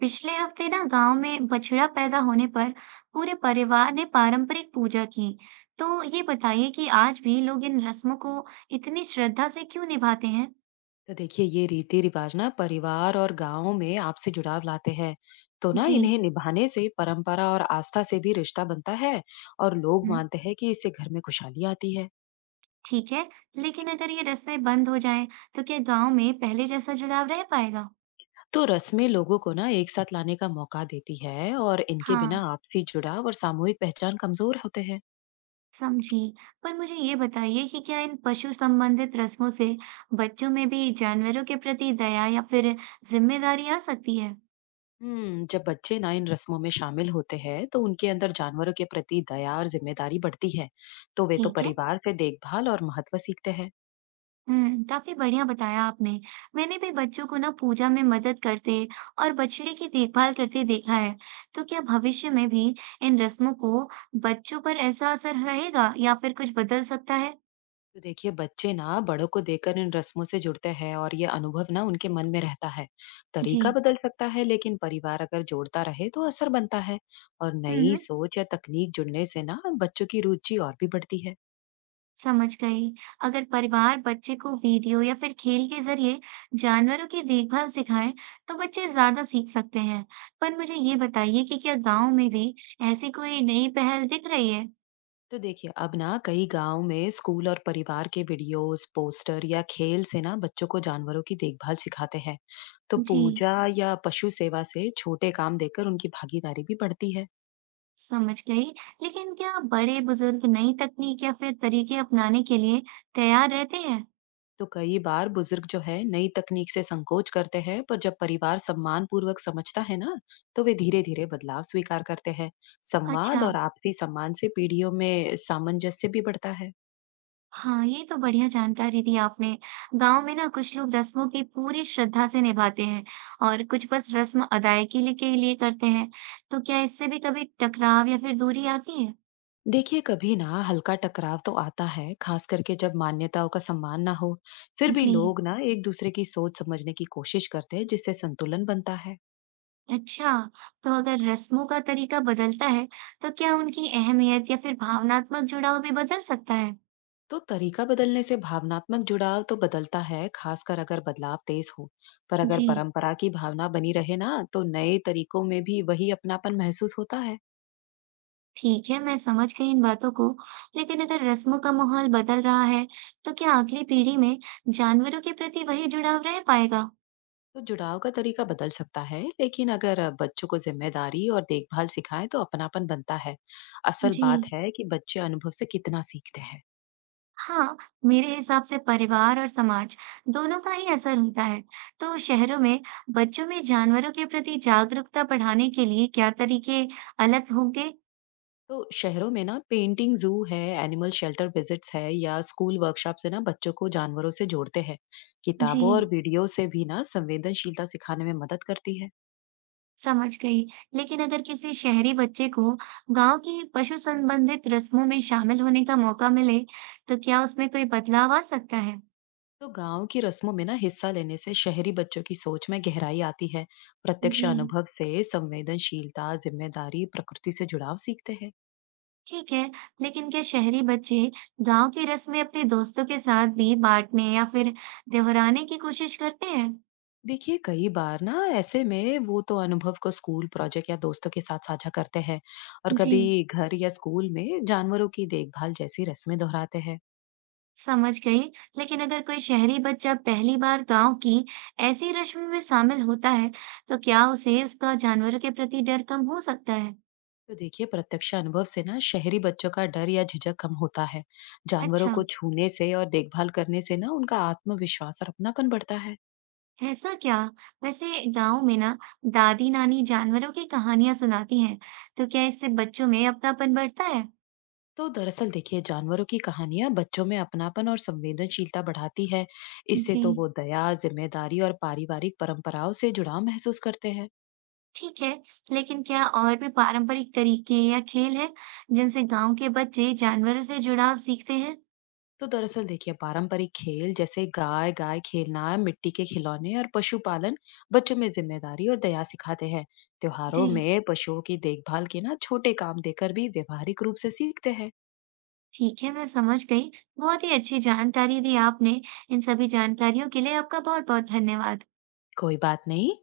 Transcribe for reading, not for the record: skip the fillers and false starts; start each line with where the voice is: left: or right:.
right: पिछले हफ्ते ना गांव में बछड़ा पैदा होने पर पूरे परिवार ने पारंपरिक पूजा की। तो ये बताइए कि आज भी लोग इन रस्मों को इतनी श्रद्धा से क्यों निभाते हैं?
left: तो देखिए ये रीति रिवाज ना परिवार और गांव में आपसी जुड़ाव लाते हैं। तो ना
right: जी।
left: इन्हें निभाने से परंपरा और आस्था से भी रिश्ता बनता है और लोग
right: हम्म।
left: मानते हैं कि इससे घर में खुशहाली आती है।
right: ठीक है, लेकिन अगर ये रस्में बंद हो जाएं, तो क्या गांव में पहले जैसा जुड़ाव रह पाएगा?
left: तो रस्में लोगों को ना एक साथ लाने का मौका देती है और इनके बिना
right: हाँ,
left: आपसी जुड़ाव और सामूहिक पहचान कमजोर होते हैं।
right: समझी। पर मुझे ये बताइए कि क्या इन पशु संबंधित रस्मों से बच्चों में भी जानवरों के प्रति दया या फिर जिम्मेदारी आ सकती है?
left: हम्म, जब बच्चे ना इन रस्मों में शामिल होते हैं तो उनके अंदर जानवरों के प्रति दया और जिम्मेदारी बढ़ती है। तो वे तो
right: ठीक है।
left: परिवार से देखभाल और महत्व सीखते हैं।
right: हुँ, काफ़ी बढ़िया बताया आपने। मैंने भी बच्चों को ना पूजा में मदद करते और बछड़े की देखभाल करते देखा है। तो क्या भविष्य में भी इन रस्मों को बच्चों पर ऐसा असर रहेगा या फिर कुछ बदल सकता है?
left: तो देखिए बच्चे ना बड़ों को देखकर इन रस्मों से जुड़ते हैं और ये अनुभव ना उनके मन में रहता है।
right: जी।
left: तरीका बदल सकता है लेकिन परिवार अगर जोड़ता रहे तो असर बनता है। और
right: हुँ,
left: नई
right: हुँ,
left: सोच या तकनीक जुड़ने से ना बच्चों की रुचि और भी बढ़ती है।
right: समझ गई। अगर परिवार बच्चे को वीडियो या फिर खेल के ज़रिए जानवरों की देखभाल सिखाए, तो बच्चे ज़्यादा सीख सकते हैं। पर मुझे ये बताइए कि क्या गाँव में भी ऐसी कोई नई पहल दिख रही है?
left: तो देखिए अब ना कई गांव में स्कूल और परिवार के वीडियोस, पोस्टर या खेल से ना बच्चों को जानवरों की देखभाल सिखाते हैं। तो
right: जी।
left: पूजा या पशु सेवा से छोटे काम देकर उनकी भागीदारी भी बढ़ती है।
right: समझ गई। लेकिन क्या बड़े बुजुर्ग नई तकनीक या फिर तरीके अपनाने के लिए तैयार रहते हैं?
left: तो कई बार बुजुर्ग जो है नई तकनीक से संकोच करते हैं, पर जब परिवार सम्मान पूर्वक समझता है ना, तो वे धीरे धीरे बदलाव स्वीकार करते हैं। संवाद
right: अच्छा।
left: और आपसी सम्मान से पीढ़ियों में सामंजस्य भी बढ़ता है।
right: हाँ, ये तो बढ़िया जानकारी दी आपने। गांव में ना कुछ लोग रस्मों की पूरी श्रद्धा से निभाते हैं और कुछ बस रस्म अदायगी के लिए करते हैं। तो क्या इससे भी कभी टकराव या फिर दूरी आती है?
left: देखिए कभी ना हल्का टकराव तो आता है, खास करके जब मान्यताओं का सम्मान ना हो। फिर भी
right: जी।
left: लोग ना एक दूसरे की सोच समझने की कोशिश करते हैं, जिससे संतुलन बनता है।
right: अच्छा। तो अगर रस्मों का तरीका बदलता है तो क्या उनकी अहमियत या फिर भावनात्मक जुड़ाव भी बदल सकता है?
left: तो तरीका बदलने से भावनात्मक जुड़ाव तो बदलता है, खासकर अगर बदलाव तेज हो। पर अगर
right: जी।
left: परंपरा की भावना बनी रहे ना, तो नए तरीकों में भी वही अपनापन महसूस होता है।
right: ठीक है, मैं समझ गई इन बातों को, लेकिन अगर रस्मों का माहौल बदल रहा है, तो क्या अगली पीढ़ी में जानवरों के प्रति वही जुड़ाव रह पाएगा?
left: तो जुड़ाव का तरीका बदल सकता है, लेकिन अगर बच्चों को जिम्मेदारी और देखभाल सिखाएं तो अपनापन बनता है। असल
right: जी।
left: बात है कि बच्चे अनुभव से कितना सीखते हैं।
right: हाँ, मेरे हिसाब से परिवार और समाज दोनों का ही असर होता है। तो शहरों में बच्चों में जानवरों के प्रति जागरूकता बढ़ाने के लिए क्या तरीके अलग होंगे?
left: तो शहरों में ना पेंटिंग, जू है, एनिमल शेल्टर विजिट्स है या स्कूल वर्कशॉप से ना बच्चों को जानवरों से जोड़ते हैं।
right: जी।
left: किताबों और वीडियो से भी ना संवेदनशीलता सिखाने में मदद करती है।
right: समझ गई। लेकिन अगर किसी शहरी बच्चे को गांव की पशु संबंधित रस्मों में शामिल होने का मौका मिले तो क्या उसमें कोई बदलाव आ सकता है?
left: तो गांव की रस्मों में ना हिस्सा लेने से शहरी बच्चों की सोच में गहराई आती है। प्रत्यक्ष
right: जी।
left: अनुभव से संवेदनशीलता, जिम्मेदारी, प्रकृति से जुड़ाव सीखते हैं।
right: ठीक है, लेकिन क्या शहरी बच्चे गांव की रस्में अपने दोस्तों के साथ भी बांटने या फिर दोहराने की कोशिश करते हैं?
left: देखिए कई बार ना ऐसे में वो तो अनुभव को स्कूल प्रोजेक्ट या दोस्तों के साथ साझा करते हैं और
right: जी।
left: कभी घर या स्कूल में जानवरों की देखभाल जैसी रस्में दोहराते हैं।
right: समझ गई। लेकिन अगर कोई शहरी बच्चा पहली बार गांव की ऐसी रस्म में शामिल होता है तो क्या उसे उसका जानवरों के प्रति डर कम हो सकता है?
left: तो देखिए प्रत्यक्ष अनुभव से ना शहरी बच्चों का डर या झिझक कम होता है। जानवरों
right: अच्छा।
left: को छूने से और देखभाल करने से ना उनका आत्मविश्वास और अपनापन बढ़ता है।
right: ऐसा क्या? वैसे गांव में ना दादी नानी जानवरों की कहानियां सुनाती हैं, तो क्या इससे बच्चों में अपनापन बढ़ता है?
left: तो दरअसल देखिए जानवरों की कहानियां बच्चों में अपनापन और संवेदनशीलता बढ़ाती है। इससे तो
right: जी।
left: वो दया, जिम्मेदारी और पारिवारिक परंपराओं से जुड़ाव महसूस करते हैं।
right: ठीक है, लेकिन क्या और भी पारंपरिक तरीके या खेल हैं जिनसे गांव के बच्चे जानवरों से जुड़ाव सीखते हैं?
left: तो दरअसल देखिए पारंपरिक खेल जैसे गाय गाय खेलना, मिट्टी के खिलौने और पशुपालन बच्चों में जिम्मेदारी और दया सिखाते हैं। त्योहारों
right: जी।
left: में पशुओं की देखभाल के ना छोटे काम देकर भी व्यवहारिक रूप से सीखते हैं।
right: ठीक है, मैं समझ गई। बहुत ही अच्छी जानकारी दी आपने। इन सभी जानकारियों के लिए आपका बहुत-बहुत धन्यवाद।
left: कोई बात नहीं।